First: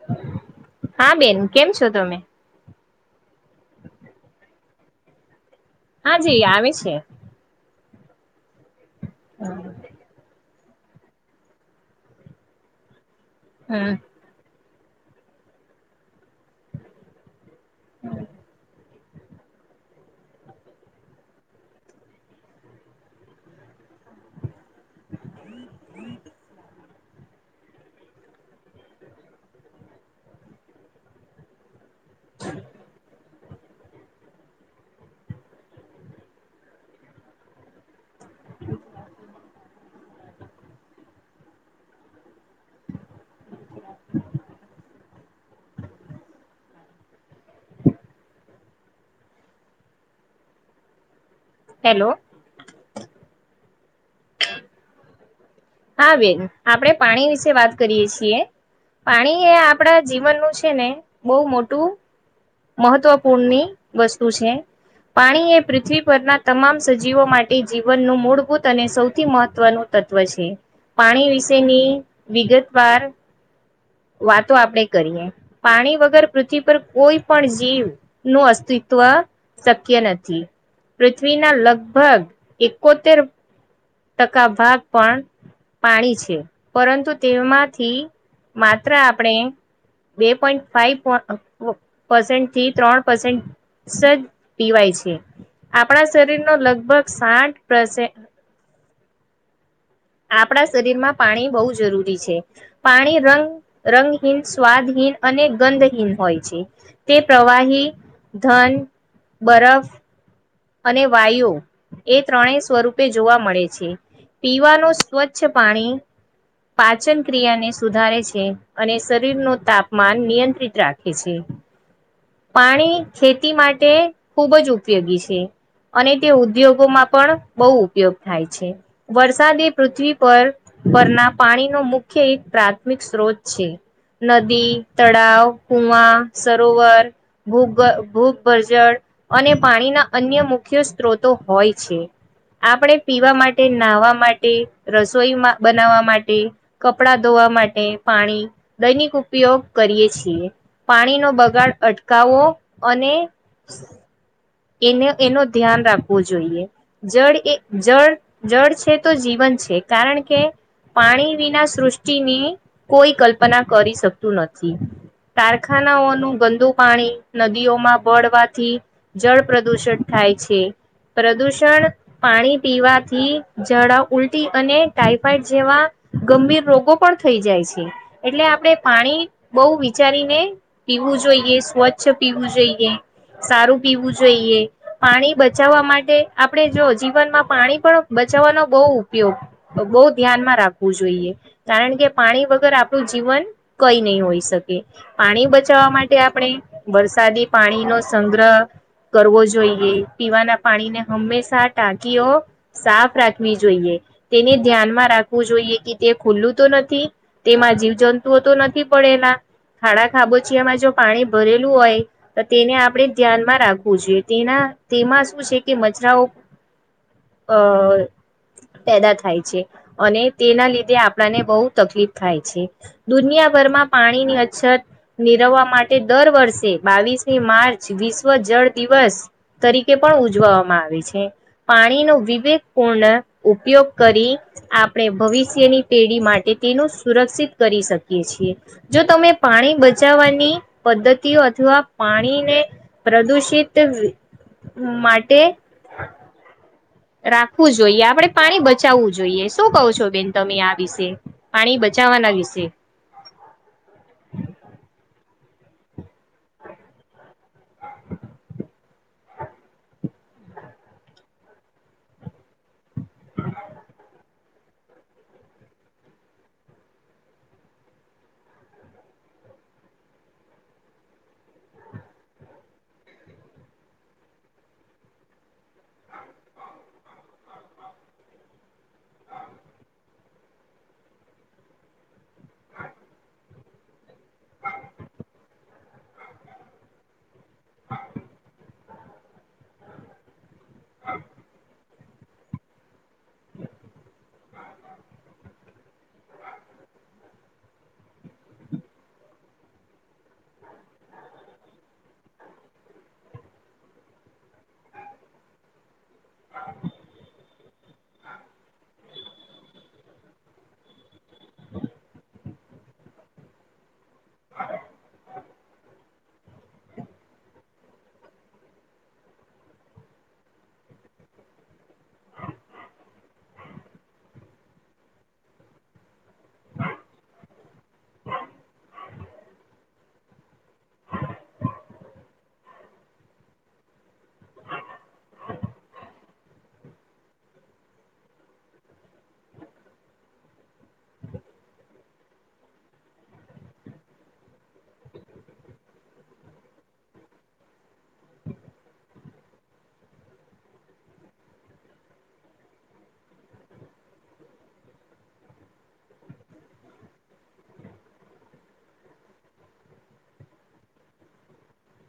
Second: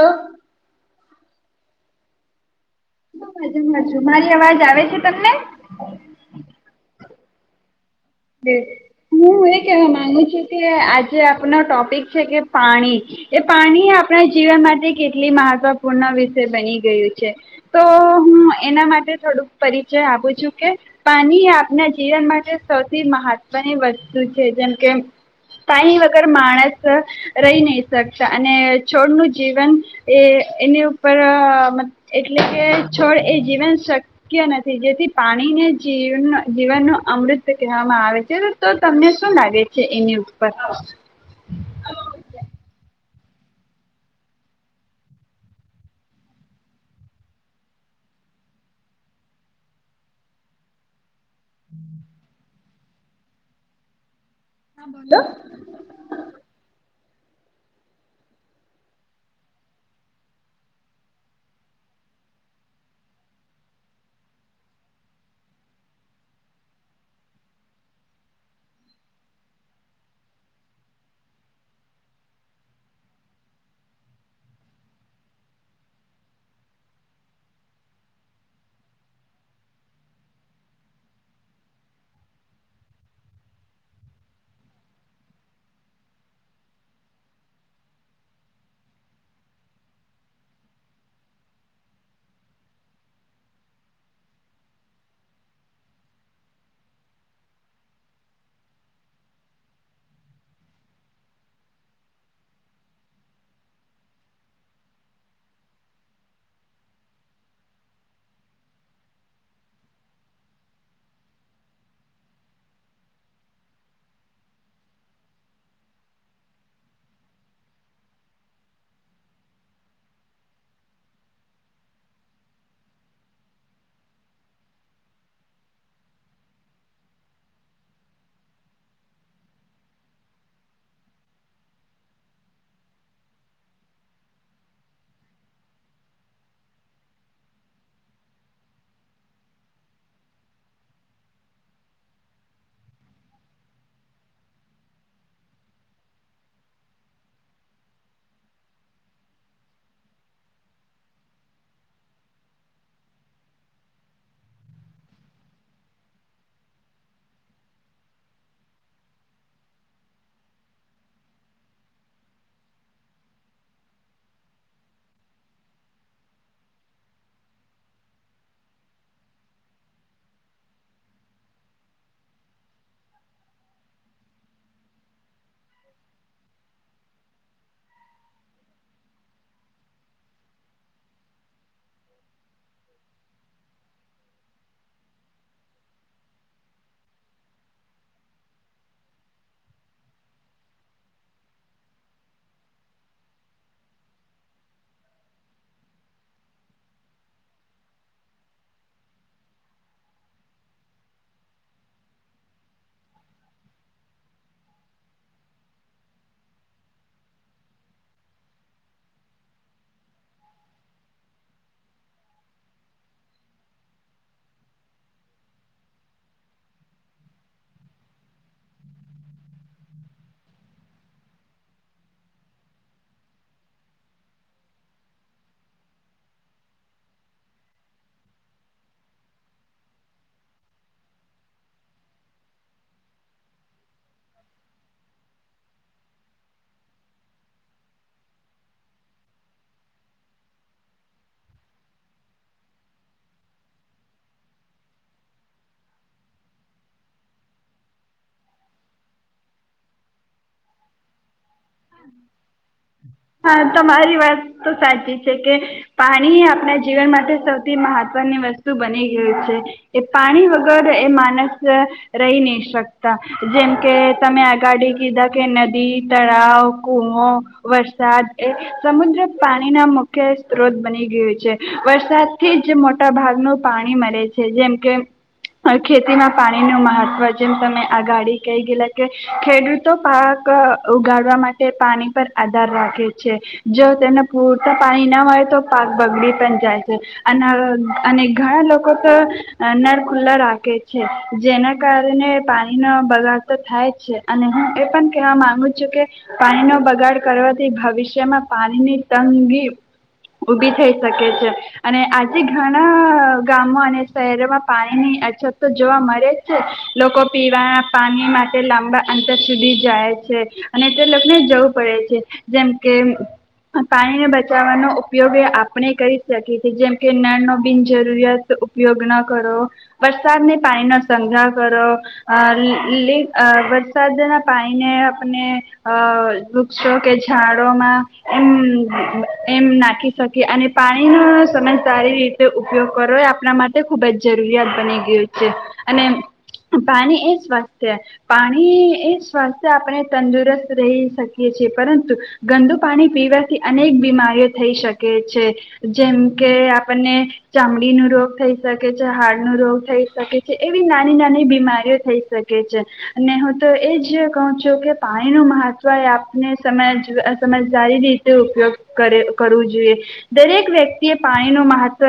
હું [inaudible] હા બેન કેમ છો તમે હજજુ મારી અવાજ આવે છે તમને હા જી આવે છે. [inaudible] હું એ કેવા માંગુ છું આજે આપનો ટોપિક છે કે પાણી એ પાણી હમ આપણા જીવન માટે એ કેટલી મહત્વપૂર્ણ વિષય બની ગયું છે તો હું એના માટે થોડુંક પરિચય આપું છું કે પાણી આપના જીવન માટે મહત્વની વસ્તુ છે જે પાણી વાગર માનસ રહી નહી શકતા અને છોડ નું જીવન એ એની ઉપર એટલે કે છોડ એ જીવન શક્તિ શક્ય નથી જેથી પાણીને જીવ જીવન ન અમૃત કેવામાં આવે છે તો તમને શું લાગે છે એની ઉપર હેલ્લો હા બોલો હા બેન આપણે પાણી વિશે વાત કરીએ છીએ પાણી એ આપણા જીવનનું છે ને બહુ મોટું મહત્વપૂર્ણની વસ્તુ છે પાણી એ પૃથ્વી પરના તમામ સજીવો માટે જીવનનું મૂળભૂત અને સૌથી મહત્વનું તત્વ છે પાણી વિશેની વિગતવાર વાતો આપણે કરીએ પાણી વગર પૃથ્વી પર કોઈ પણ જીવ નું અસ્તિત્વ ટકા ભાગ પણ પાણી છે પરંતુ તેમાંથી માત્ર આપણે બે પોઈન્ટ ફાઈવ પ થી ત્રણ પસેન્ટ જ પીવાય છે આપણા શરીરનો લગભગ સાઠ આપણા શરીરમાં પાણી બહુ જરૂરી છે પાણી રંગ રંગહીન સ્વાદહીન અને ગંધહીન હોય છે તે પ્રવાહી ધન બરફ અને વાયુ એ ત્રણેય સ્વરૂપે જોવા મળે છે પીવાનું સ્વચ્છ પાણી પાચન ક્રિયાને સુધારે છે અને શરીરનું તાપમાન નિયંત્રિત રાખે છે. પાણી ખેતી માટે ખૂબ જ ઉપયોગી છે અને તે ઉદ્યોગોમાં પણ બહુ ઉપયોગ થાય છે વરસાદી પૃથ્વી પર પરના પાણીનો મુખ્ય એક પ્રાથમિક સ્ત્રોત છે નદી તળાવ કુવા સરોવર ભૂગભજળ અને પાણીના અન્ય મુખ્ય સ્ત્રોતો હોય છે આપણે પીવા માટે નાહવા માટે રસોઈ બનાવવા માટે કપડા ધોવા માટે પાણી દૈનિક ઉપયોગ કરીએ છીએ પાણીનો બગાડ અટ ગાાવો અને એ એનું ધ્યાન રાખવું જોઈએ જળ એ જળ જળ છે તો જીવન છે કારણ કે પાણી વિના સૃષ્ટિની કોઈ કલ્પના કરી શકતું નથી કારખાનાઓનું ગંદુ પાણી નદીઓમાં બળવાથી જળ પ્રદૂષણ થાય છે પ્રદૂષણ પાણી પીવાથી જડા ઉલટી અને ટાઈફોાઈડ જેવા ગંભીર રોગો પણ થઈ જાય છે એટલે આપણે પાણી બહુ વિચારીને પીવું જોઈએ સ્વચ્છ પીવું જોઈએ સારું પીવું જોઈએ પાણી બચાવવા માટે આપણે જો જીવનમાં પાણી પણ બચાવવાનો બહુ ઉપયોગ બહુ ધ્યાનમાં રાખવું જોઈએ કારણ કે પાણી વગર આપણું જીવન કઈ નહી હોઈ શકે પાણી બચાવવા માટે આપણે વરસાદી પાણીનોો સંગ્રહ કરવો જોઈએ પીવાના પાણીને હંમેશા ટાંકીઓ સાફ રાખવી જોઈએ તેને ધ્યાનમાં રાખવું જોઈએ કે તે ખુલ્લું તો નથી તેમાં જીવજંતુઓ તો નથી પડેલા ખાડા ખાબોચીિયામાં જો પાણી ભરેલું હોય તો તેને આપણે ધ્યાનમાં રાખ તેના તેમાં શું છે કે મછરાઓ અ પેદા થાય છે અને તેના લીધે આપણાને બહુ તકલીફ થાય છે દુનિયાભરમાં પાણીની અછત નિરવવા માટે દર વર્ષે બાવીસમી માર્ચ વિશ્વ જળ દિવસ તરીકે પણ ઉજવામાં આવે છે પાણીનો વિવેકપૂર્ણ ઉપયોગ કરી આપણે ભવિષ્યની પેઢી માટે તેનું સુરક્ષિત કરી શકીએ છીએ જો તમે પાણી બચાવવાની પદ્ધતિઓ અથવા પાણીને પ્રદુષિત તે માટે રાખવું જોઈએ આપણે પાણી બચાવવું જોઈએ શું કહો છો બેન તમે આ વિશે પાણી બચાવવાના વિશે હા તમારી વાત તો સાચી કે પાણી આપણા જીવન માટે સૌથી મહત્વની વસ્તુ બની ગયુ છે એ પાણી વગર એ માણસ રહી નહી શક જેમ કે તમે આગાડી કીધા કે નદી તળાવ કૂવો વરસાદ એ સમુદ્ર પાણીના મુખ્ય સ્ત્રોત બની ગયું છે. વરસાદથી જ મોટા ભાગનું પાણી મળે છે. જેમ કે, ખેતીમાં પાણી ન મહત્વ જેમ તમે આગાડી કહી ગયલા કે ખેડૂતો પાક ઉગાડવા માટે તે પાણી પર આધાર રાખે છે. જો તેને પૂરતા પાણી ના હોય તો પાક બગડી પણ જાય છે. અના અને ઘણા લોક [inaudible] અહ નર ખુલ્લા રા ખે છે જેના કારણે પાણીનો બગાડ તો થાય જ છે. અને હું એ પણ કેહેવા માંગુ છું કે પાણીનો બગાડ કરવાથી ભવિષ્યમાં પાણીની તંગી ઉભી થઈ શકે છે અને આજે ઘણા ગામો અને શહેરોમાં પાણીની અછત તો જોવા મળે છે લોકો પી જા પાણી માટે લાંબા અંતર સુધી જાય છે અને જે લોક ને જરુર પડે છે જેમ કે અમ્મ પાણીને બચાવવાનો ઉપયોગે આપણે કઈ સરખે છે જેમ કે નળ નો બિનજરૂરિયાત ઉપયોગ ના કરો વરસાદને પાણી નો સંગ્રહ કરો અહ અહ લે વરસાદના પાણીને આપને અહ વૃક્ષો કે ઝાંડ રો ના એમ નાખી શકી અને પાણીનો સમન સારી રીતે ઉપયોગ કરવો એ આપણા માટે ખુબ જ જરૂરિયાત બની ગયું છે, અને પાણી એ સ્વાસ્થ્ય. પાણી એ સ્વાસ્થ્ય આપણે તંદુરસ્ત રહી શકી પરંતુ ગંદુ પાણી પીવાથી અનેક બીમારીઓ થઈ શકે છે જેમ કે આપણને ચામડી ન રોગ થઈ શકે છે, હારડ ન રોગ થઈ શકે છે એવી નાની નાની બીમારીઓ થઈ શકે છે, અને હું તો એજ કહું છું કે પાણીનું સમજદારી રીતે ઉપયોગ કરે કરવો જોઈએ દરેક વ્યક્તિએ પાણી નું મહત્વ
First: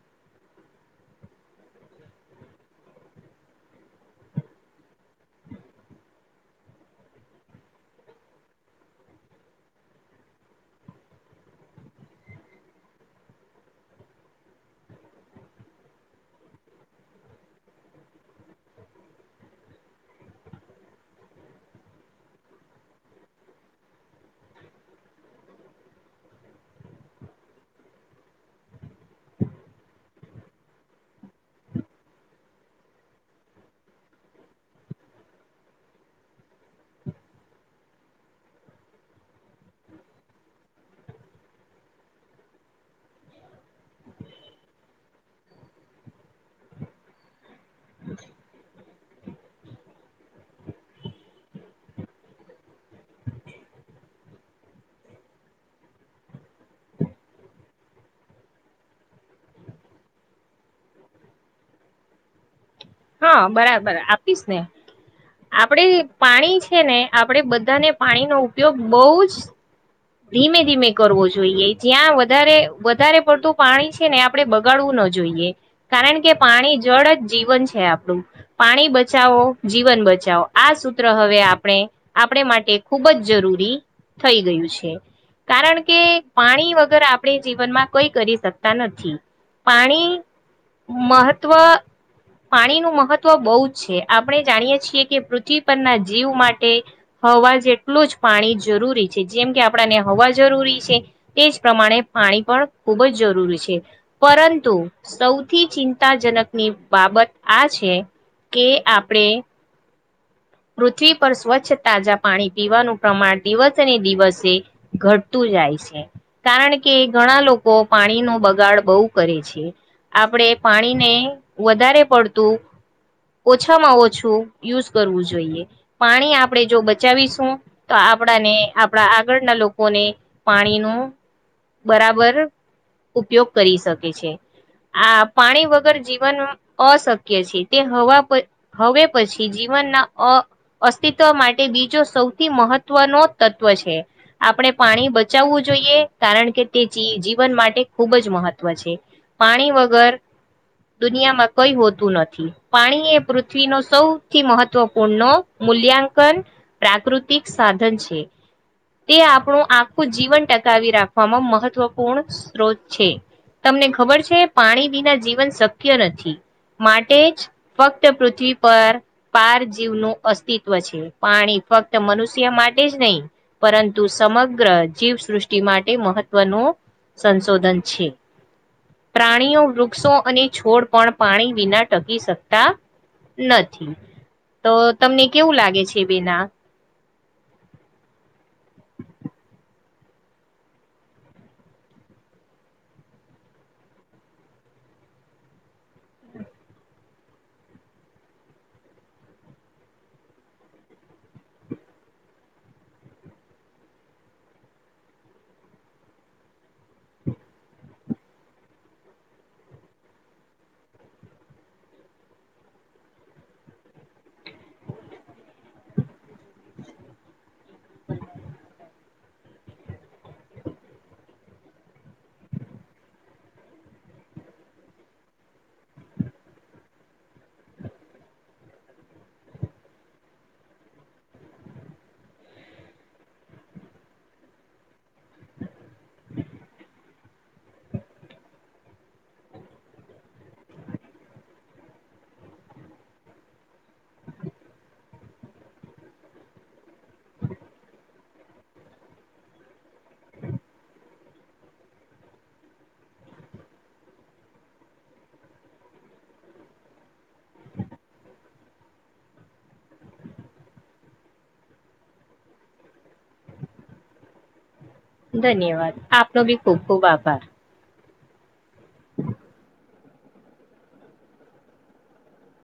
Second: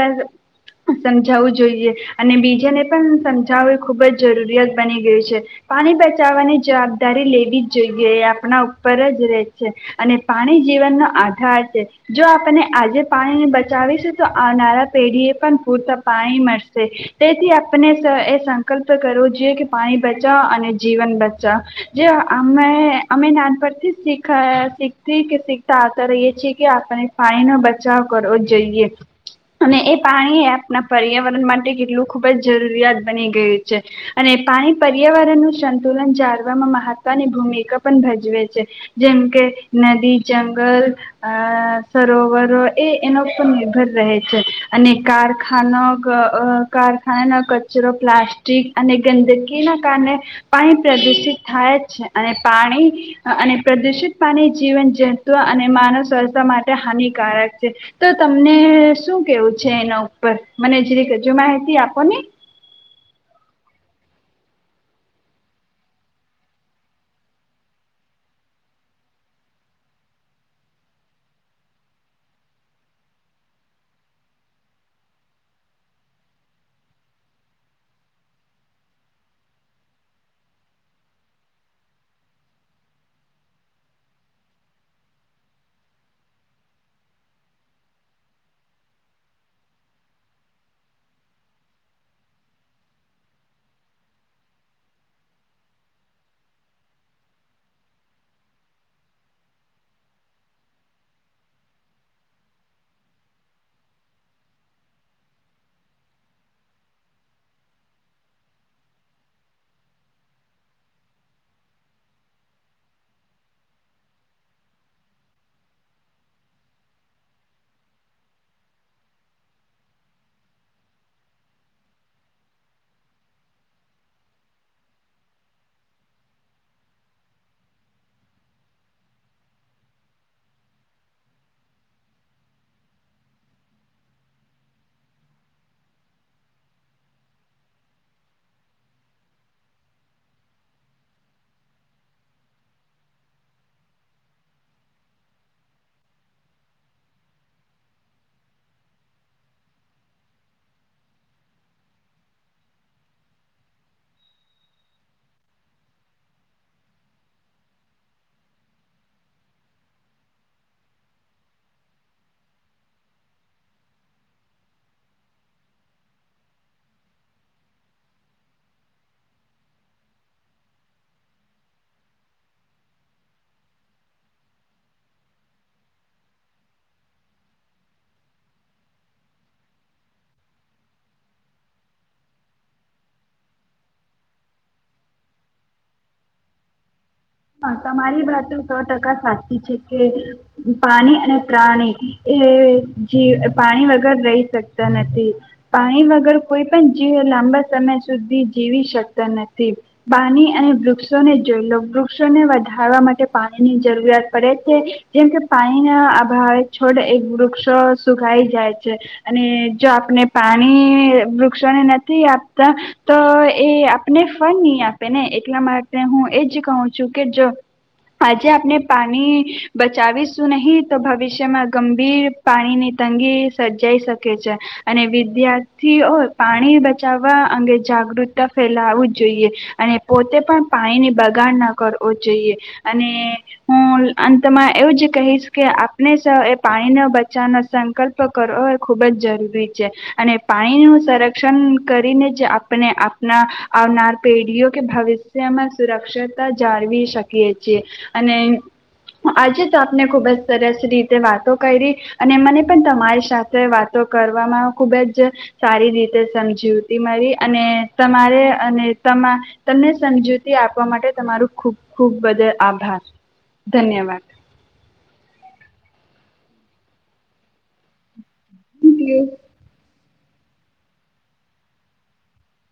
સમજાવવું જોઈએ અને બીજાને પણ સમજાવું ખુબ જ જરૂરિયાત બની ગયું છે. પાણી બચાવવાની જવાબદારી લેવી જ જોઈએ. આપણા ઉપર જ રહે છે અને પાણી જીવનનો આધાર છે. જો આપને આજે પાણીને બચાવીશ તો આવનારા પેઢીએ પણ પૂરતા પાણી મળશે. તેથી આપને એ સંકલ્પ કરવો જોઈએ કે પાણી બચાવો અને જીવન બચાવ જે અમે અમે નાન પરથી શીખ શીખતી કે શીખતા આવતા રહીએ છીએ કે આપને પાણીનો બચાવ કરવો જોઈએ અને એ પાણી આપણા પર્યાવરણ માટે કેટલું ખુબ જ જરૂરિયાત બની ગયું છે અને પાણી પર્યાવરણનું સંતુલન જાળવામાં મહત્વની ભૂમિકા ભજવે છે જેમ કે નદી, જંગલ અ સરોવરો એ એનો પર નિર્ભર રહે છે અને કારખાના કારખાનાનો કચરો પ્લાસ્ટિક અને ગંદકીના કારણે પાણી પ્રદુષિત થાય જ છે અને પાણી અને પ્રદુષિત પાણી જીવન જંતુવ અને માનવ સ્વસ્થતા માટે હાનિકારક છે, તો તમને શું કેવું છે એના ઉપર મને જે હજુ માહિતી આપો ને? હા બરાબર આપીશ ને આપડે પાણી છે ને આપણેે બધાને પાણીનો ઉપયોગ બહુ જ ધીમે ધીમે કરવો જોઈએ જ્યાં વધારે વધારે પડતું પાણી છે, ને આપણે બગાડવું ન જોઈએ કારણ કે પાણી જળ જ જીવન છે આપણું પાણી બચાવો જીવન બચાવો આ સૂત્ર હવે આપણે આપણે માટે ખૂબ જ જરૂરી થઈ ગયું છે. કારણ કે પાણી વગર આપણે જીવનમાં કઈ કરી શકતા નથી પાણી મહત્વ પાણીનું મહત્વ બહુ જ છે, આપણે જાણીએ છીએ કે પૃથ્વી પરના જીવ માટે હવા જેટલું જ પાણી જરૂરી છે જેમ કે આપ હવા જરૂરી છે તે જ પ્રમાણે પાણી પણ ખૂબ જ જરૂરી છે પરંતુ સૌથી ચિંતાજનકની બાબત આ છે કે આપણે પૃથ્વી પર સ્વચ્છ તાજા પાણી પીવાનું પ્રમાણ દિવસે ને દિવસે ઘટતું જાય છે કારણ કે ઘણા લોકો પાણી ન બગાડ બહુ કરે છે. આપણે પાણીને વધારે પડતું ઓછામાં ઓછું યુઝ કરવું જોઈએ પાણી આપણે જો બચાવીશું તો આપણાને આપણા આગળના લોકો લોકો પાણીનો બરાબર ઉપયોગ કરી શકે છે. આ પાણી વગર જીવન અશક્ય છે, તે હવા હવે પછી જીવનના અ અસ્તિત્વ માટે બીજો સૌથી મહત્વનો તત્વ છે. આપણે પાણી બચાવવું જોઈએ કારણ કે તે જીવન માટે ખૂબ જ મહત્વ છે. પાણી વગર દુનિયામાં કઈ હોતું નથી. પાણી એ પૃથ્વીનો સૌથી મહત્વપૂર્ણ ન મૂલ્યાંકન પ્રાકૃતિક સાધન છે. તે આપણું આખું જીવન ટકાવી રાખવામાં મહત્વપૂર્ણ સ્ત્રોત છે. તમને ખબર છે. પાણી વિના જીવન શક્ય નથી માટે જ ફક્ત પૃથ્વી પર પાર જીવનું અસ્તિત્વ છે. પાણી ફક્ત મનુષ્ય માટે જ નહીં, પરંતુ સમગ્ર જીવસૃષ્ટિ માટે મહત્વનું સંશોધન છે. પ્રાણીઓ વૃક્ષો અને છોડ પણ પાણી વિના ટકી શકતા નથી. તો તમને કેવું લાગે છે બેના? તમારી વાતો સો ટકા સાચી છે કે પાણી અને પ્રાણી એ જ પાણી વગર રહી શકતા નથી. પાણી વગર કોઈ પણ જીવ લાંબા સમય સુધી જીવી શકતા નથી. પાણી અને વૃક્ષોને જોય લો વૃક્ષ વૃક્ષોને વધારવા માટે પાણીની જરૂરિયાત પડે છે. જેમ કે પાણીના અભાવે છોડ એ વૃક્ષો સુકાાઈ જાય છે અને જો આપને પાણી વૃક્ષોને નથી આપતા તો એ આપને ફળ નહી આપે ને એટલા માટે હું એજ કહું છું. છું કે જો આજે આપને પા પાણી બચાવીશું નહી તો ભવિષ્યમાં ગંભીર પાણીની તંગી સર્જાઈ શકે છે, અને વિદ્યાર્થીઓ પાણી બચાવવા અંગે જાગૃતતા ફેલાવું જોઈએ અને પોતે પણ પાણીની બગાડ ના કરવો જોઈએ અને હું અંતમાં એવું જ કહીશ કે આપણે એ પાણીનો બચાવવાનો સંકલ્પ કરવો એ ખૂબ જ જરૂરી છે, અને પાણીનું સંરક્ષણ કરીને જ આપણે આપણા આવનાર પેઢીઓ કે ભવિષ્યમાં સુરક્ષિત જાળવી શકીએ છીએ અને આજે તો આપને ખુબ જ સરસ રીતે વાતો કરી અને મને પણ તમારી સાથે વાતો કરવામાં ખુબ જ સારી રીતે સમજૂતી મળી અને તમારે અને તમા તમને સમજૂતી આપવા માટે તમારું ખૂબ ખુબ બદલ આભાર ધન્યવાદ. ધન્યવાદ. આપનો ભી ખુબ ખુબ આભાર. થેકયુ.